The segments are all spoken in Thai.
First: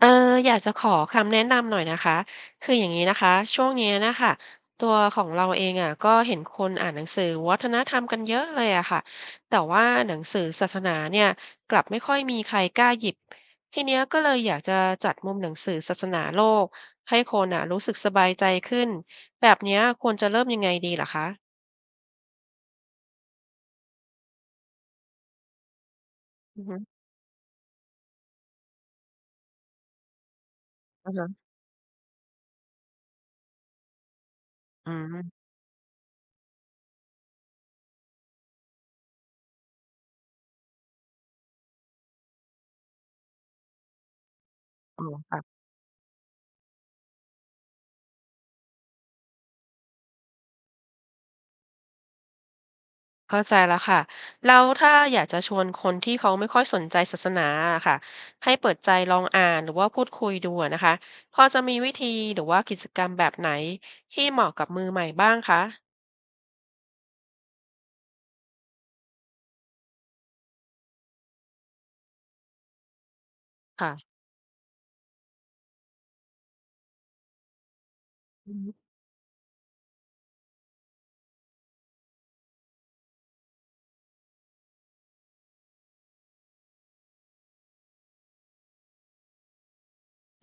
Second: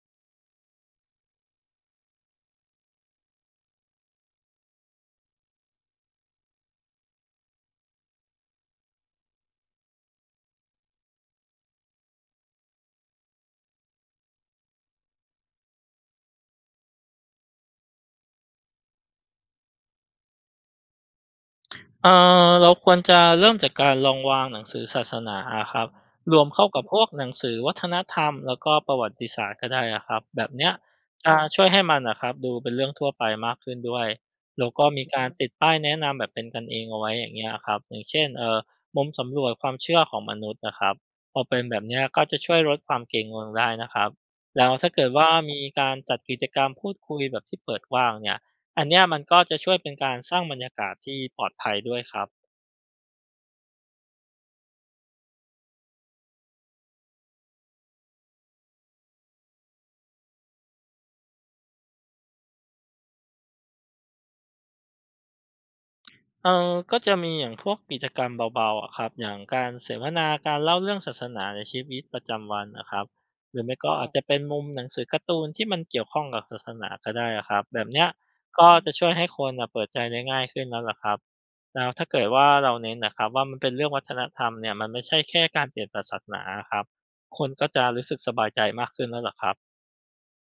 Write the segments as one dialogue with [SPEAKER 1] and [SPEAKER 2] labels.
[SPEAKER 1] เอออยากจะขอคำแนะนำหน่อยนะคะคืออย่างนี้นะคะช่วงเนี้ยนะคะตัวของเราเองอ่ะก็เห็นคนอ่านหนังสือวัฒนธรรมกันเยอะเลยอะค่ะแต่ว่าหนังสือศาสนาเนี่ยกลับไม่ค่อยมีใครกล้าหยิบทีเนี้ยก็เลยอยากจะจัดมุมหนังสือศาสนาโลกให้คนอ่ะรู้สึกสบายใจขึ้นแบบเนี้ยควรจะเริ่มยังไงดีลหรอคะ
[SPEAKER 2] เอ่เราควรจะเริ่มจากการลองวางหนังสือศาสนาอะครับรวม
[SPEAKER 1] อื
[SPEAKER 2] เข้า
[SPEAKER 1] อฮึ
[SPEAKER 2] กับพวกหนังสือวัฒนธรรมแล้วก็ประวัติศาสตร์ก็ได้อะครับแบบเนี้ย
[SPEAKER 1] อือฮึ
[SPEAKER 2] จะช่วยให้มันนะครับดูเป็นเรื่องทั่วไปมากขึ้นด้วยแล้วก็
[SPEAKER 1] อื
[SPEAKER 2] มีการติ
[SPEAKER 1] ม
[SPEAKER 2] ดป้ายแนะนำแบบเป็นกันเองเอาไว้อย่างเงี้ยครับอย่างเช่นมุมสำรวจความเชื่อของมนุษย์นะครับพอเป็นแบบเนี้ยก็จะช่วยลดความเกรงงวงได้นะครับแล้วถ้า
[SPEAKER 1] อ๋
[SPEAKER 2] เกิ
[SPEAKER 1] อ
[SPEAKER 2] ดว่ามี
[SPEAKER 1] ค่ะ
[SPEAKER 2] การจัดกิจกรรมพูดคุยแบบที่เปิดกว้างเนี่ย อันเนี้ยมันก็จะช่วยเป็นการสร้างบรรยากาศที่ปลอดภัยด้วยครับ
[SPEAKER 1] เข้าใจแล้วค่ะแล้วถ้าอยากจะชวนคนที่เขาไม่ค่อยสนใจศาสนาอะค่ะให้เปิดใจลองอ่านหรือว่าพูดคุยดูอะนะคะพอจะมีวิธีหรือว่ากิจกรรมแบบไหนที่เหมาะกับมือใหม่บ้างคะ
[SPEAKER 2] ก็จะมีอย่างพวกกิจกรรมเบาๆอะครับอย่างการเสวนาการเล่าเรื่องศาสนาในชีวิตประจำวันนะครับหรือไม่ก็
[SPEAKER 1] ค่ะ
[SPEAKER 2] อาจจะเป็นมุมหนังสือการ์ตูนที่มันเกี่ยวข้องกับศาสนาก็ได้อะครับแบบเนี้ย
[SPEAKER 1] อื
[SPEAKER 2] ก็
[SPEAKER 1] ม
[SPEAKER 2] จะช่วยให้คนอะเปิดใจได้ง่ายขึ้นแล้วล่ะครับแล้วถ้าเกิดว่าเราเน้นนะครับว่ามันเป็นเรื่องวัฒนธรรมเนี่ยมันไม่ใช่แค่การเปลี่ยนศาสนาครับคนก็จะรู้สึกสบายใจมากขึ้นแล้วล่ะครับ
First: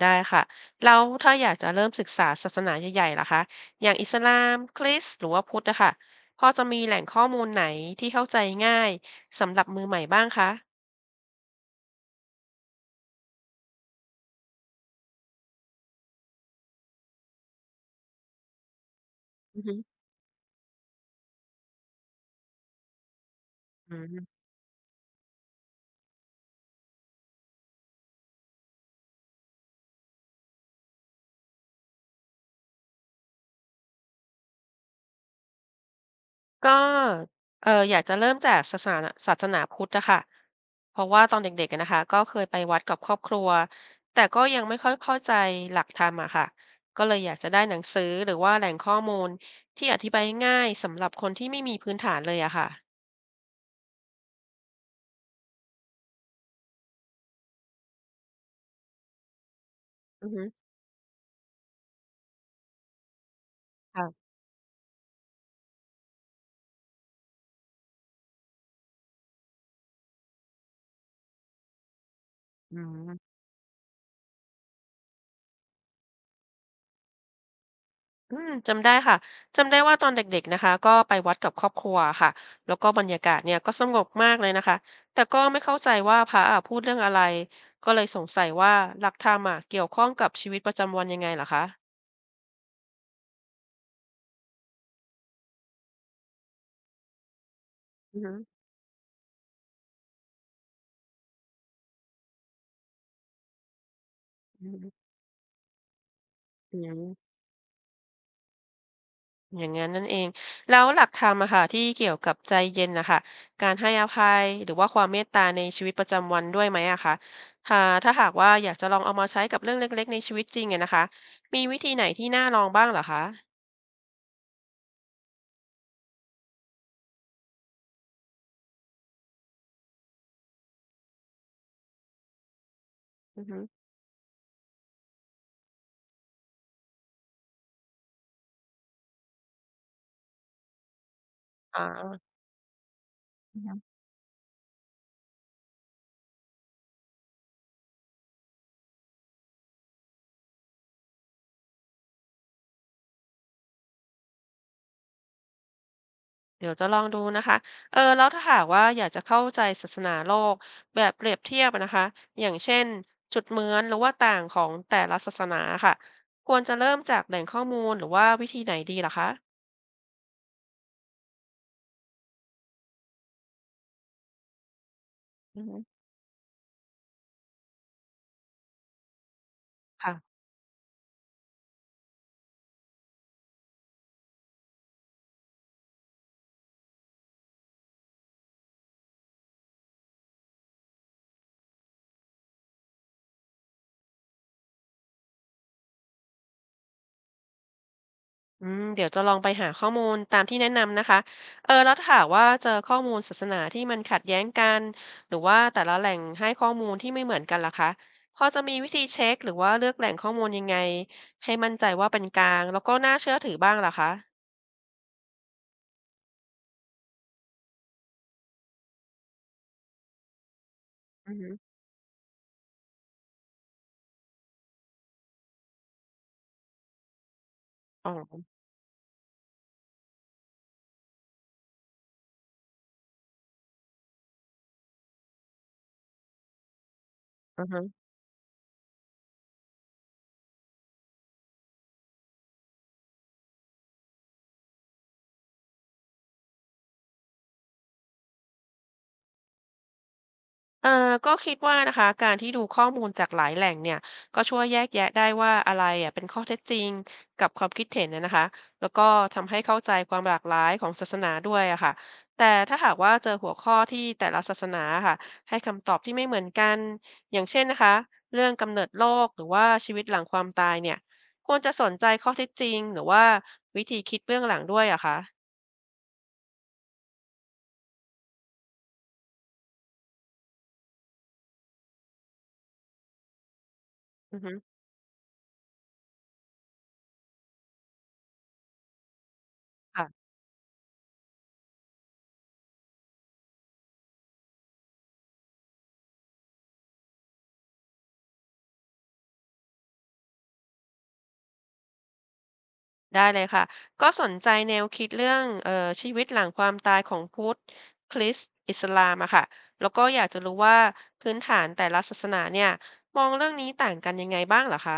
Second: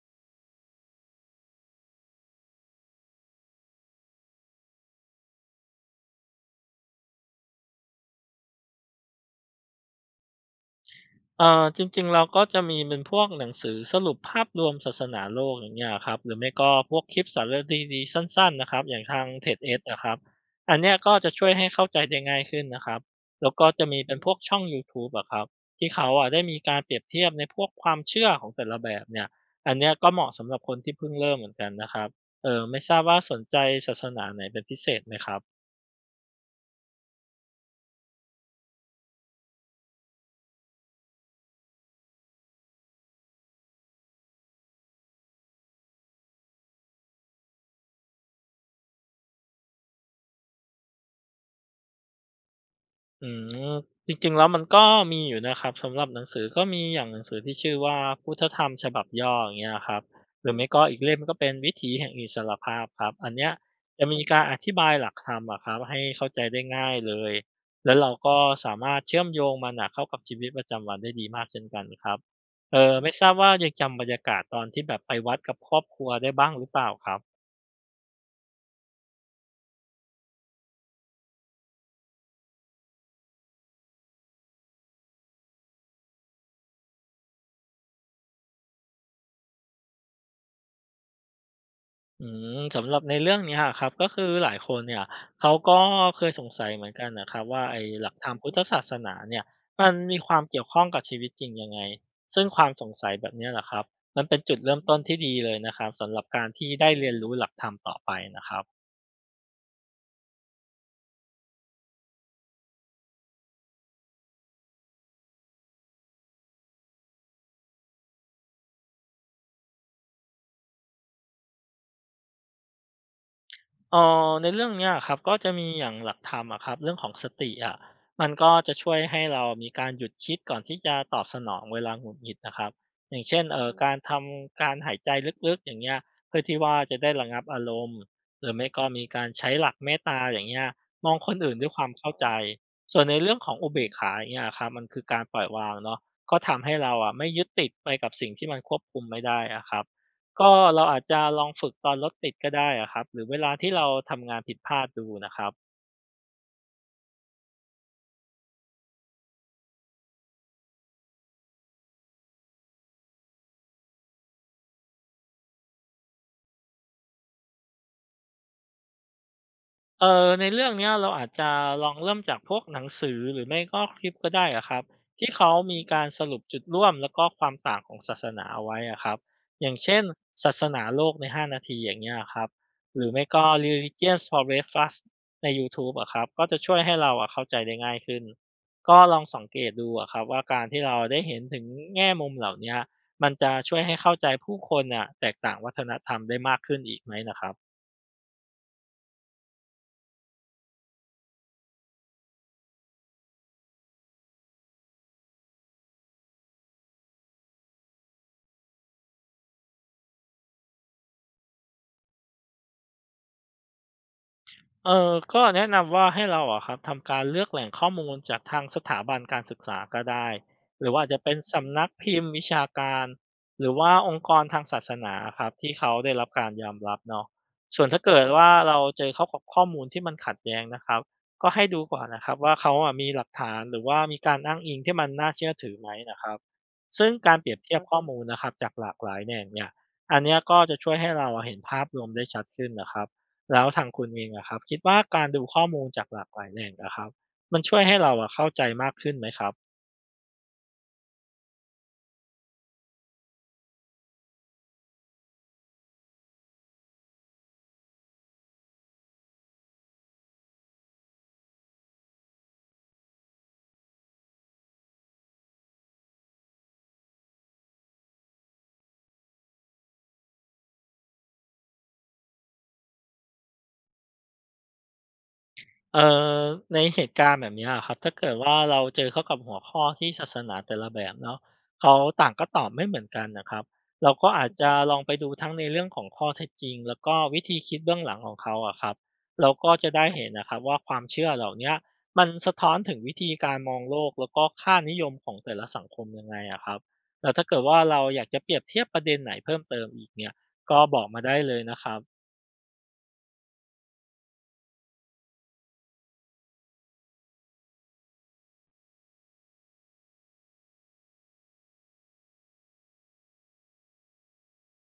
[SPEAKER 1] ได้ค่ะแล้วถ้าอยากจะเริ่มศึกษาศาสนาใหญ่ๆล่ะคะอย่างอิสลามคริสต์หรือว่าพุทธนะค่ะพอจะมีแหล่งข้อมูลไหนที่เข้าใจง่ายสำหรับมือใหม่บ้างคะ
[SPEAKER 2] จริงๆเราก็จะมีเป็นพวกหนังสือสรุปภาพรวมศาสนาโลกอย่างเงี้ยครับหรือไม่ก็พวกคลิปสารคดีๆสั้นๆนะครับอย่างทางเท็ด
[SPEAKER 1] อือ
[SPEAKER 2] เอ
[SPEAKER 1] ฮึ
[SPEAKER 2] กซ์นะครับอันเนี้ยก็จะช่วยให้เข้าใจได้ง่ายขึ้นนะครับแล้วก็จะ
[SPEAKER 1] อื
[SPEAKER 2] มีเป็นพ
[SPEAKER 1] ม
[SPEAKER 2] วกช่องยูทูบอะครับที่เขาอะได้มีการเปรียบเทียบในพวกความเชื่อของแต่ละแบบเนี่ยอันเนี้ยก็เหมาะสำหรับคนที่เพิ่งเริ่มเหมือนกันนะครับเออไม่ทราบว่าสนใจศาสนาไหนเป็นพิเศษไหมครับ
[SPEAKER 1] ก็เอออยากจะเริ่มจากศาสนาพุทธอะค่ะเพราะว่าตอนเด็กๆอะนะคะก็เคยไปวัดกับครอบครัว แต่ก็ยังไม่ค่อยเข้าใจหลักธรรมอะค่ะก็เลยอยากจะได้หนังสือหรือว่าแหล่งข้อมูลที่อธิบายง่ายสำหรับคนที่ไม่มีพื้นฐานเลยอะค่ะ
[SPEAKER 2] อืมจริงๆแล้วมันก็มีอยู่นะครับสำหรับหนังสือก็มีอย่างหนังสือที่ชื่อว่าพุทธธรรมฉบับย่ออย่างเงี้ยครับ
[SPEAKER 1] อือฮึ
[SPEAKER 2] หรือไม่ก็อีกเล่มก็เป็นวิถีแห่งอิสรภาพครับอันเนี้ยจะมี
[SPEAKER 1] ค่ะ
[SPEAKER 2] การอธิบายหลักธรรมอะครับให้เข้าใจได้ง่ายเลยแล้วเราก็สามารถเชื่อมโยงมันน่ะเข้ากับชีวิตประจำวันได้ดีมากเช่นกันครับ
[SPEAKER 1] อื
[SPEAKER 2] ไม่
[SPEAKER 1] ม
[SPEAKER 2] ทราบว่ายังจำบรรยากาศตอนที่แบบไปวัดกับครอบครัวได้บ้างหรือเปล่าครับ
[SPEAKER 1] อืมจำได้ค่ะจำได้ว่าตอนเด็กๆนะคะก็ไปวัดกับครอบครัวค่ะแล้วก็บรรยากาศเนี่ยก็สงบมากเลยนะคะแต่ก็ไม่เข้าใจว่าพระอะพูดเรื่องอะไรก็เลยสงสัยว่าหลักธรรมอะเกี่ยวข้องกับชีวิตประจำวันยังไงเหรอคะ
[SPEAKER 2] อืมสำหรับในเรื่องเนี้ยครับก็คือหลายคนเนี่ยเขาก็เคยสงสัยเหมือนกันนะครับว่าไอ้หลัก
[SPEAKER 1] อือ
[SPEAKER 2] ธร
[SPEAKER 1] ฮึ
[SPEAKER 2] รมพุทธศาสนาเนี่ยมันมีความเกี่ยวข้องกับชีวิตจริงยังไงซึ่งความสงสัยแบบเนี้ยแหละครับมันเป็นจุด
[SPEAKER 1] อื
[SPEAKER 2] เริ่ม
[SPEAKER 1] ม
[SPEAKER 2] ต้นที่ดีเลยนะครับสำหรับการที่
[SPEAKER 1] อื
[SPEAKER 2] ได้
[SPEAKER 1] ม
[SPEAKER 2] เรียนรู้หลักธรรมต่อไปนะครับ
[SPEAKER 1] อย่างนั้นนั่นเองแล้วหลักธรรมอะค่ะที่เกี่ยวกับใจเย็นนะคะการให้อภัยหรือว่าความเมตตาในชีวิตประจำวันด้วยไหมอะคะถ้าถ้าหากว่าอยากจะลองเอามาใช้กับเรื่องเล็กๆในชีวิตจริงอะนะคะมีวิธีไหนที่น่าลองบ้างเหรอคะ
[SPEAKER 2] เอ่ในเรื่องเนี้ยครับก็จะมีอย่างหลักธรรมอะครับเรื่องของสติอะมันก็จะช่วยให้เรามีการหยุดคิดก่อนที่จะตอบสนองเวลาหงุดหงิดนะครับอย่างเช่
[SPEAKER 1] อื
[SPEAKER 2] น
[SPEAKER 1] อฮึ
[SPEAKER 2] การทำการหายใจลึกๆอย่างเงี้ยเพื่อที่ว่าจะได้ระงับอารมณ์หรือไม่ก็มีการใช้หลักเมตตาอย่างเงี้ยมองคนอื่นด้วยค
[SPEAKER 1] อ่า
[SPEAKER 2] วามเข้าใจส่วนในเรื่องของอุเบกขาอย่างเงี้ยครับมันคือการปล่อยวางเนาะก็ทำให้เราอะไม่ยึดติดไปกับสิ่งที่มันควบคุมไม่ได้อะครับ ก็เราอาจจะลองฝึกตอนรถติดก็ได้อะครับหรือเวลาที่เราทำงานผิดพลาดดูนะครับ
[SPEAKER 1] เดี๋ยวจะลองดูนะคะเออแล้วถ้าหากว่าอยากจะเข้าใจศาสนาโลกแบบเปรียบเทียบอะนะคะอย่างเช่นจุดเหมือนหรือว่าต่างของแต่ละศาสนาค่ะควรจะเริ่มจากแหล่งข้อมูลหรือว่าวิธีไหนดีลหรคะ
[SPEAKER 2] ในเรื่องเนี้ยเราอาจจะลองเริ่มจากพวกหนังสือหรือไม่ก็คลิปก็ได้อะครับที่เขา
[SPEAKER 1] อือฮึ
[SPEAKER 2] มีการสรุปจุดร่วมแล้วก็ความต่างของศาสนาเอาไว้อะครับอย่างเช่น
[SPEAKER 1] ค่ะ
[SPEAKER 2] ศาสนาโลกใน5นาทีอย่างเงี้ยครับหรือไม่ก็ Religions for Breakfast ในยูทูบอะครับก็จะช่วยให้เราอะเข้าใจได้ง่ายขึ้นก็ลองสังเกตดูอะครับว่าการที่เราได้เห็นถึงแง่มุมเหล่าเนี้ยมันจะช่วยให้เข้าใจผู้คนอะแตกต่างวัฒนธรรมได้มากขึ้นอีกไหมนะครับ
[SPEAKER 1] อืมเดี๋ยวจะลองไปหาข้อมูลตามที่แนะนำนะคะ เออแล้วถ้าหากว่าเจอข้อมูลศาสนาที่มันขัดแย้งกันหรือว่าแต่ละแหล่งให้ข้อมูลที่ไม่เหมือนกันล่ะคะพอจะมีวิธีเช็คหรือว่าเลือกแหล่งข้อมูลยังไงให้มั่นใจว่าเป็นกลางแล้วก็น่าเชื่อถือบ้างล่ะคะ
[SPEAKER 2] เออก็แนะนำว่าให้เราอะครับทำการเลือกแหล่งข้อมูลจากทางสถาบันการศึกษาก็ได้หรือว่าอาจจะ
[SPEAKER 1] อื
[SPEAKER 2] เป็
[SPEAKER 1] อ
[SPEAKER 2] น
[SPEAKER 1] ฮึ
[SPEAKER 2] สำนักพิมพ์วิชาการหรือว่าองค์กรทางศาสนาครับที่เขาได้รับการยอมรับเนาะส่วนถ้า
[SPEAKER 1] อ๋
[SPEAKER 2] เกิด
[SPEAKER 1] อ
[SPEAKER 2] ว่าเราเจอเข้ากับข้อมูลที่มันขัดแย้งนะครับก็ให้ดูก่อนนะครับว่าเขาอะมีหลักฐานหรือว่ามีการอ้างอิงที่มันน่าเชื่อถือไหมนะครับซึ่งการเปรียบ
[SPEAKER 1] อือ
[SPEAKER 2] เทีย
[SPEAKER 1] ฮึ
[SPEAKER 2] บข้อมูลนะครับจากหลากหลายแหล่งเนี่ยอันเนี้ยก็จะช่วยให้เราอะเห็นภาพรวมได้ชัดขึ้นนะครับ แล้วทางคุณเองอะครับคิดว่าการดูข้อมูลจากหลากหลายแหล่งอะครับมันช่วยให้เราอะเข้าใจมากขึ้นไหมครับ
[SPEAKER 1] เอ่อก็คิดว่านะคะการที่ดูข้อมูลจากหลายแหล่งเนี่ยก็ช่วยแยกแยะได้ว่าอะไรอะเป็นข้อเท็จจริงกับความคิดเห็นนะคะแล้วก็ทำให้เข้าใจความหลากหลายของศาสนาด้วยอะค่ะแต่ถ้าหากว่าเจอหัวข้อที่แต่ละศาสนาค่ะให้คำตอบที่ไม่เหมือนกันอย่างเช่นนะคะเรื่องกำเนิดโลกหรือว่าชีวิตหลังความตายเนี่ยควรจะสนใจข้อเท็จจริงหรือว่าวิธีคิดเบื้องหลังด้วยอะคะ
[SPEAKER 2] เอ่อในเหตุการณ์แบบเนี้ยครับถ้าเกิดว่าเราเจอเข้ากับหัวข้อที่ศาสนาแต่ละแบบเนาะเขาต่างก็ตอบไม่เหมือนกันนะครับเราก็
[SPEAKER 1] อือ
[SPEAKER 2] อาจ
[SPEAKER 1] ฮึ
[SPEAKER 2] จะลองไปดูทั้งในเรื่องของข้อเท็จจริงแล้วก็วิธีคิดเบื้องหลังของเขาอะครับเราก็จะได้เห็นนะครับว่าความเชื่อเหล่าเนี้ยมันสะท้อนถึงวิธีการมองโลกแล้วก็ค่านิยมของแต่ละสังคมยังไงอะครับแล้วถ้าเกิดว่าเราอยากจะเปรียบเทียบประเด็นไหนเพิ่มเติมอีกเนี่ยก็บอกมาได้เลยนะครับ
[SPEAKER 1] ได้เลยค่ะก็สนใจแนวคิดเรื่องชีวิตหลังความตายของพุทธคริสต์อิสลามอะค่ะแล้วก็อยากจะรู้ว่าพื้นฐานแต่ละศาสนาเนี่ยมองเรื่องนี้ต่างกันยังไงบ้างเหรอคะ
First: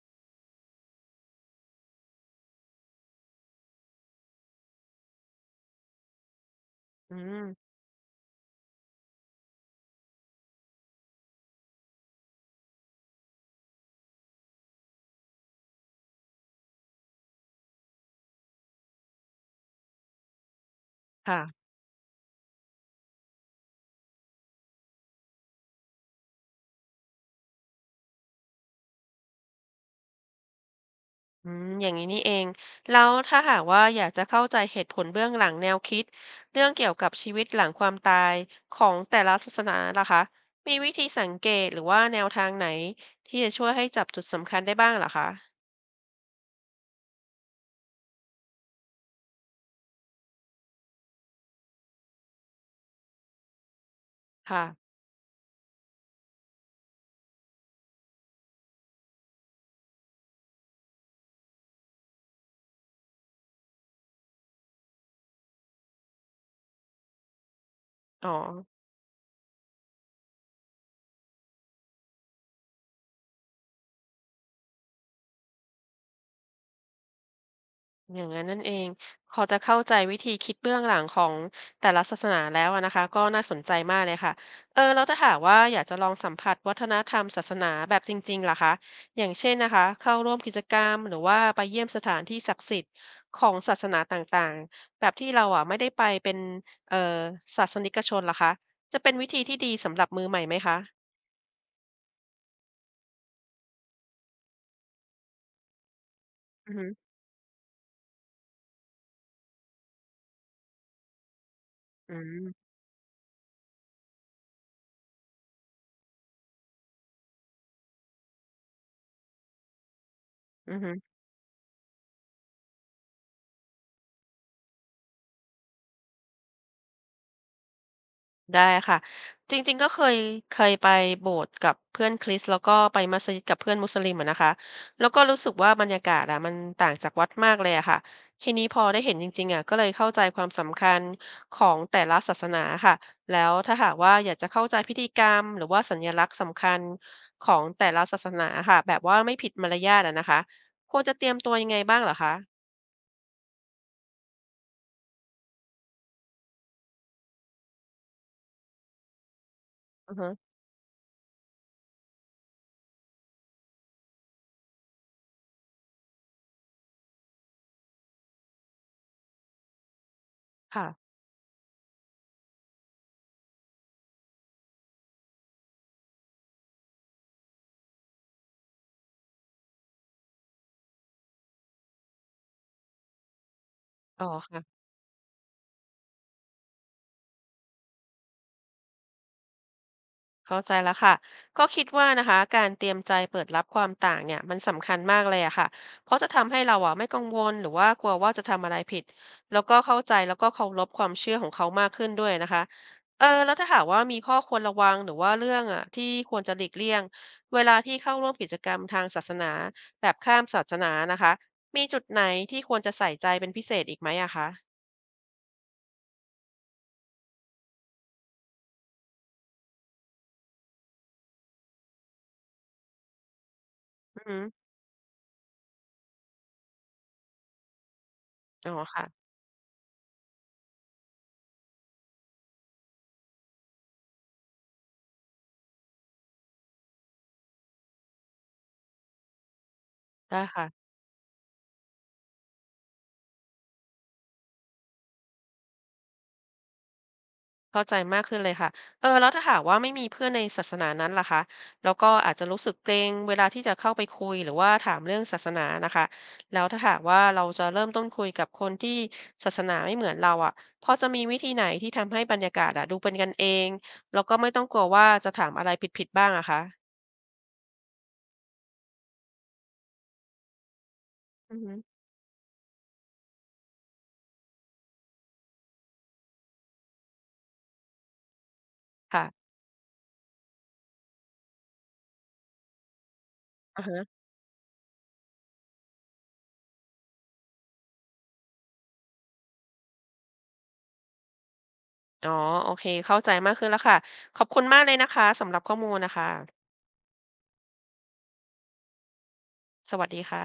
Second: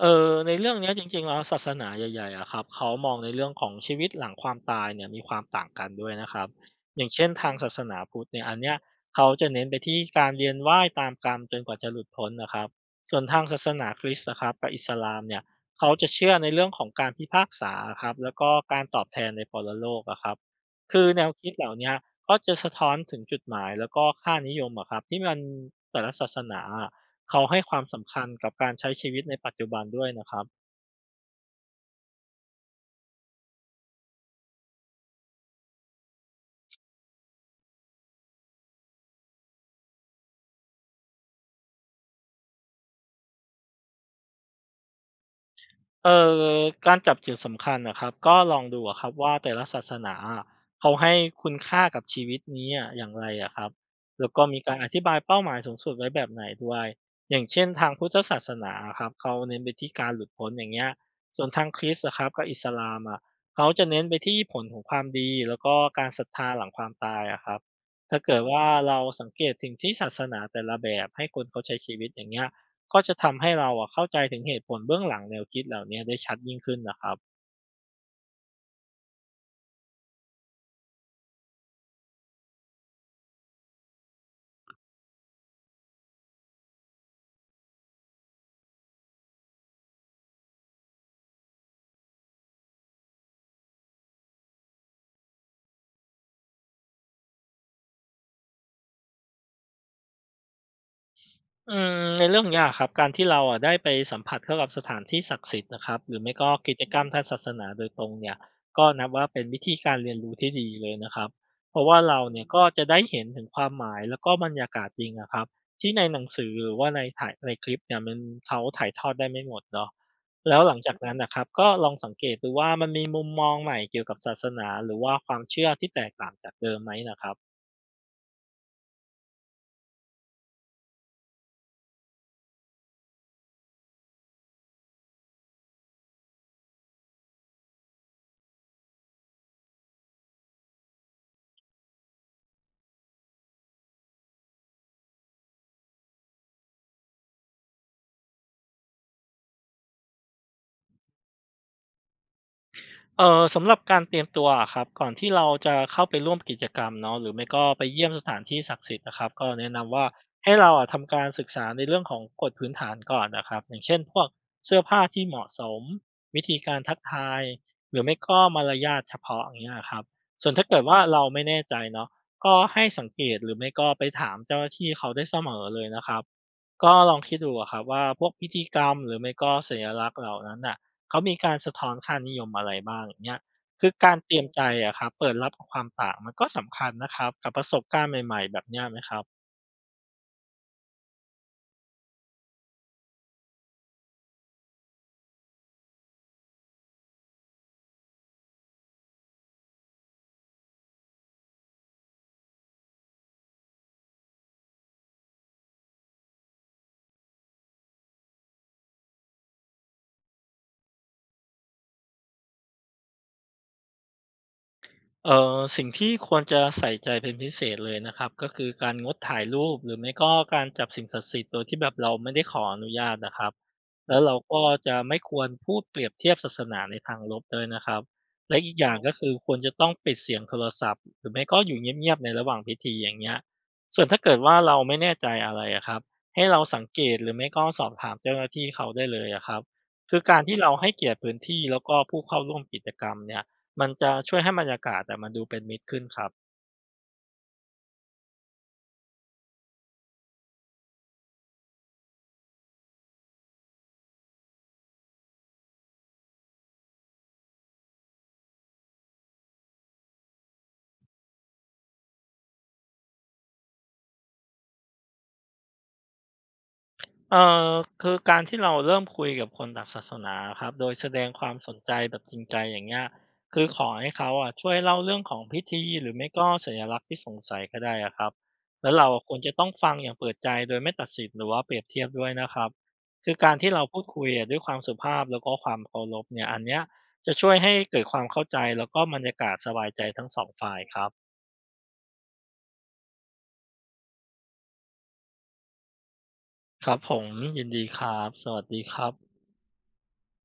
[SPEAKER 2] เออในเรื่องเนี้ยจริงๆแล้วศาสนาใหญ่ๆอะครับเขามองในเรื่องของชีวิตหลังความตายเนี่ยมีความต่างกันด้วยนะครับอย่าง
[SPEAKER 1] อื
[SPEAKER 2] เช่นทาง
[SPEAKER 1] ม
[SPEAKER 2] ศาสนาพุทธเนี่ยอันเนี้ยเขาจะเน้นไปที่การเวียนว่ายตามกรรมจนกว่าจะหลุดพ้นนะครับส่วนทางศาสนาคริสต์นะครับกับอิสลามเนี่ยเขาจะเชื่อในเรื่องของการพิพากษาครับแล้วก็การตอบแทนในปรโลกอะครับคือแนว
[SPEAKER 1] ค่ะ
[SPEAKER 2] คิดเหล่าเนี้ยก็จะสะท้อนถึงจุดหมายแล้วก็ค่านิยมอะครับที่มันแต่ละศาสนา เขาให้ความสำคัญกับการใช้ชีวิตในปัจจุบันด้วยนะครับ
[SPEAKER 1] อืมอย่างนี้นี่เองแล้วถ้าหากว่าอยากจะเข้าใจเหตุผลเบื้องหลังแนวคิดเรื่องเกี่ยวกับชีวิตหลังความตายของแต่ละศาสนาล่ะคะมีวิธีสังเกตหรือว่าแนวทางไหนที่จะช่วยให้จับจุดสำคัญได้บ้างเหรอคะ
[SPEAKER 2] เอ่อการจับจุดสำคัญนะครับก็ลองดูอะครับว่าแต่ละศาสนาอะเขาให้คุณค่ากับชีวิตนี้อะอย่างไรอะครับแล้วก็มีการอ
[SPEAKER 1] ค่ะ
[SPEAKER 2] ธิบายเป้าหมายสูงสุดไว้แบบไหนด้วยอย่างเช่นทางพุทธศาสนาอะครับเขาเน้นไปที่การหลุดพ้นอย่างเงี้ยส่วนทางคริสต์อะครับกับอิสลามอะเขาจะเน้นไปที่ผลของความดีแล้วก็การศรัทธาหลังความตายอะครับถ้า
[SPEAKER 1] อ๋อ
[SPEAKER 2] เกิดว่าเราสังเกตถึงที่ศาสนาแต่ละแบบให้คนเขาใช้ชีวิตอย่างเงี้ย ก็จะทำให้เราอะเข้าใจถึงเหตุผลเบื้องหลังแนวคิดเหล่าเนี้ยได้ชัดยิ่งขึ้นนะครับ
[SPEAKER 1] อย่างนั้นนั่นเองพอจะเข้าใจวิธีคิดเบื้องหลังของแต่ละศาสนาแล้วอะนะคะก็น่าสนใจมากเลยค่ะเออแล้วถ้าหากว่าอยากจะลองสัมผัสวัฒนธรรมศาสนาแบบจริงๆล่ะคะอย่างเช่นนะคะเข้าร่วมกิจกรรมหรือว่าไปเยี่ยมสถานที่ศักดิ์สิทธิ์ของศาสนาต่างๆแบบที่เราอะไม่ได้ไปเป็นเอ่อศาสนิกชนล่ะคะจะเป็นวิธีที่ดีสำหรับมือใหม่ไหมคะ
[SPEAKER 2] อืมในเรื่องยากครับการที่เราอะได้ไปสัมผัสเข้ากับสถานที่ศักดิ์สิทธิ์นะครับหรือไม่ก็
[SPEAKER 1] อื
[SPEAKER 2] กิ
[SPEAKER 1] อ
[SPEAKER 2] จ
[SPEAKER 1] ฮึ
[SPEAKER 2] กรรมทางศาสนาโดยตรงเนี่ยก็นับว่าเป็นวิธีการเรียนรู้ที่ดีเลยนะครับเพราะว่า
[SPEAKER 1] อื
[SPEAKER 2] เราเนี่ย
[SPEAKER 1] ม
[SPEAKER 2] ก็จะได้เห็นถึงความหมายแล้วก็บรรยากาศจริงนะครับที่ในหนังสือหรือว่าในถ่ายในคลิปเนี่ยมันเขาถ่ายทอดได้ไม่หมดเนาะแล้วห
[SPEAKER 1] อื
[SPEAKER 2] ลั
[SPEAKER 1] อ
[SPEAKER 2] ง
[SPEAKER 1] ฮึ
[SPEAKER 2] จากนั้นนะครับก็ลองสังเกตดูว่ามันมีมุมมองใหม่เกี่ยวกับศาสนาหรือว่าความเชื่อที่แตกต่างจากเดิมไหมนะครับ
[SPEAKER 1] ได้ค่ะจริงๆก็เคยไปโบสถ์กับเพื่อนคริสต์แล้วก็ไปมัสยิดกับเพื่อนมุสลิมอะนะคะแล้วก็รู้สึกว่าบรรยากาศอะมันต่างจากวัดมากเลยอะค่ะทีนี้พอได้เห็นจริงๆอะก็เลยเข้าใจความสำคัญของแต่ละศาสนาค่ะแล้วถ้าหากว่าอยากจะเข้าใจพิธีกรรมหรือว่าสัญลักษณ์สำคัญของแต่ละศาสนาค่ะแบบว่าไม่ผิดมารยาทอะนะคะควรจะเตรียมตัวยังไงบ้างเหรอคะ
[SPEAKER 2] สำหรับการเตรียมตัวอะครับก่อนที่เราจะเข้าไปร่วมกิจกรรมเนาะหรือไม่ก็ไปเยี่ยมสถานที่ศักดิ์สิทธิ์นะครับก็แนะนำว่า
[SPEAKER 1] อือฮึ
[SPEAKER 2] ให้เราอะทำการศึกษาในเรื่องของกฎพื้นฐานก่อนนะครับอย่างเช่นพวกเสื้อผ้าที่เหมาะสมวิธีการทักทายหรือไม่ก็มารยาทเฉพาะอย่างเงี้ยครับส่วนถ้าเกิดว่า
[SPEAKER 1] ค่ะ
[SPEAKER 2] เราไม่แน่ใจเนาะก็ให้สังเกตหรือไม่ก็ไปถามเจ้าหน้าที่เขาได้เสมอเลยนะครับก็ลองคิดดูอะครับว่าพวกพิธีกรรมหรือไม่ก็สัญลักษณ์เหล่านั้นน่ะ เขามีการสะท้อนค่านิยมอะไรบ้างอย่างเงี้ยคือการ
[SPEAKER 1] อ๋อ
[SPEAKER 2] เตรียมใจ
[SPEAKER 1] ค่ะ
[SPEAKER 2] อะครับเปิดรับกับความต่างมันก็สำคัญนะครับกับประสบการณ์ใหม่ๆแบบเนี้ยไหมครับ
[SPEAKER 1] เข้าใจแล้วค่ะก็คิดว่านะคะการเตรียมใจเปิดรับความต่างเนี่ยมันสำคัญมากเลยอะค่ะเพราะจะทำให้เราอะไม่กังวลหรือว่ากลัวว่าจะทำอะไรผิดแล้วก็เข้าใจแล้วก็เคารพความเชื่อของเขามากขึ้นด้วยนะคะเออแล้วถ้าหากว่ามีข้อควรระวังหรือว่าเรื่องอะที่ควรจะหลีกเลี่ยงเวลาที่เข้าร่วมกิจกรรมทางศาสนาแบบข้ามศาสนานะคะมีจุดไหนที่ควรจะใส่ใจเป็นพิเศษอีกไหมอะคะ
[SPEAKER 2] สิ่งที่ควรจะใส่ใจเป็นพิเศษเลยนะครับก็คือการงดถ่ายรูปหรือไม่ก็การจับสิ่งศักดิ์สิทธิ์โดยที่แบบเราไม่ได้ขออนุญาตนะครับแล้วเรา
[SPEAKER 1] อืม
[SPEAKER 2] ก็จะไม่ควรพูดเปรียบเทียบศาสนาในทางลบด้วยนะครับและ
[SPEAKER 1] อหืออ๋
[SPEAKER 2] อีกอ
[SPEAKER 1] อ
[SPEAKER 2] ย่าง
[SPEAKER 1] ค่ะ
[SPEAKER 2] ก็คือควรจะต้องปิดเสียงโทรศัพท์หรือไม่ก็อยู่เงียบๆในระหว่างพิธีอย่างเงี้ยส่วนถ้าเกิดว่าเราไม่แน่ใจอะไรอะครับให้เราสังเกตหรือไม่ก็สอบถามเจ้าหน้าที่เขาได้เลยอะครับคือกา
[SPEAKER 1] ได้
[SPEAKER 2] รที่เราให้
[SPEAKER 1] ค่ะ
[SPEAKER 2] เกียรติพื้นที่แล้วก็ผู้เข้าร่วมกิจกรรมเนี่ย มันจะช่วยให้บรรยากาศอะมันดูเป็นมิตรขึ้นครับ
[SPEAKER 1] เข้าใจมากขึ้นเลยค่ะเออแล้วถ้าหากว่าไม่มีเพื่อนในศาสนานั้นล่ะคะแล้วก็อาจจะรู้สึกเกรงเวลาที่จะเข้าไปคุยหรือว่าถามเรื่องศาสนานะคะแล้วถ้าหากว่าเราจะเริ่มต้นคุยกับคนที่ศาสนาไม่เหมือนเราอ่ะพอจะมีวิธีไหนที่ทำให้บรรยากาศอะดูเป็นกันเอง แล้วก็ไม่ต้องกลัวว่าจะถามอะไรผิดๆบ้างอะคะ
[SPEAKER 2] เอ่อคือการที่เราเริ่มคุยกับคนต่างศาสนาครับโดยแสดงความ
[SPEAKER 1] อือ
[SPEAKER 2] ส
[SPEAKER 1] ฮึ
[SPEAKER 2] นใจแบบจริงใจอย่างเงี้ยคือขอให้เขาอะช่วยเล่าเรื่องของพิธีหรือไม่ก็สัญลักษณ์ที่สงสัยก็ได้อะครับแล้วเราอะ
[SPEAKER 1] ค่ะ
[SPEAKER 2] ควรจะต้องฟังอย่างเปิดใจโดยไม่ตัดสินหรือว่าเปรียบเทียบด้วยนะครับคือการที่เรา
[SPEAKER 1] อ่า
[SPEAKER 2] พู
[SPEAKER 1] ฮะ
[SPEAKER 2] ดคุยอะด้วยความสุภาพแล้วก็ความเคารพเนี่ยอันเนี้ยจะช่วยให้เกิดความเข้าใจแล้วก็บรรยากาศสบายใจทั้งสองฝ่ายครับ
[SPEAKER 1] อ๋อโอเคเข้าใจมากขึ้นแล้วค่ะขอบคุณมากเลยนะคะสำหรับข้อมูลนะคะ
[SPEAKER 2] ครับผมยินดีครับสวัสดีครับ
[SPEAKER 1] สวัสดีค่ะ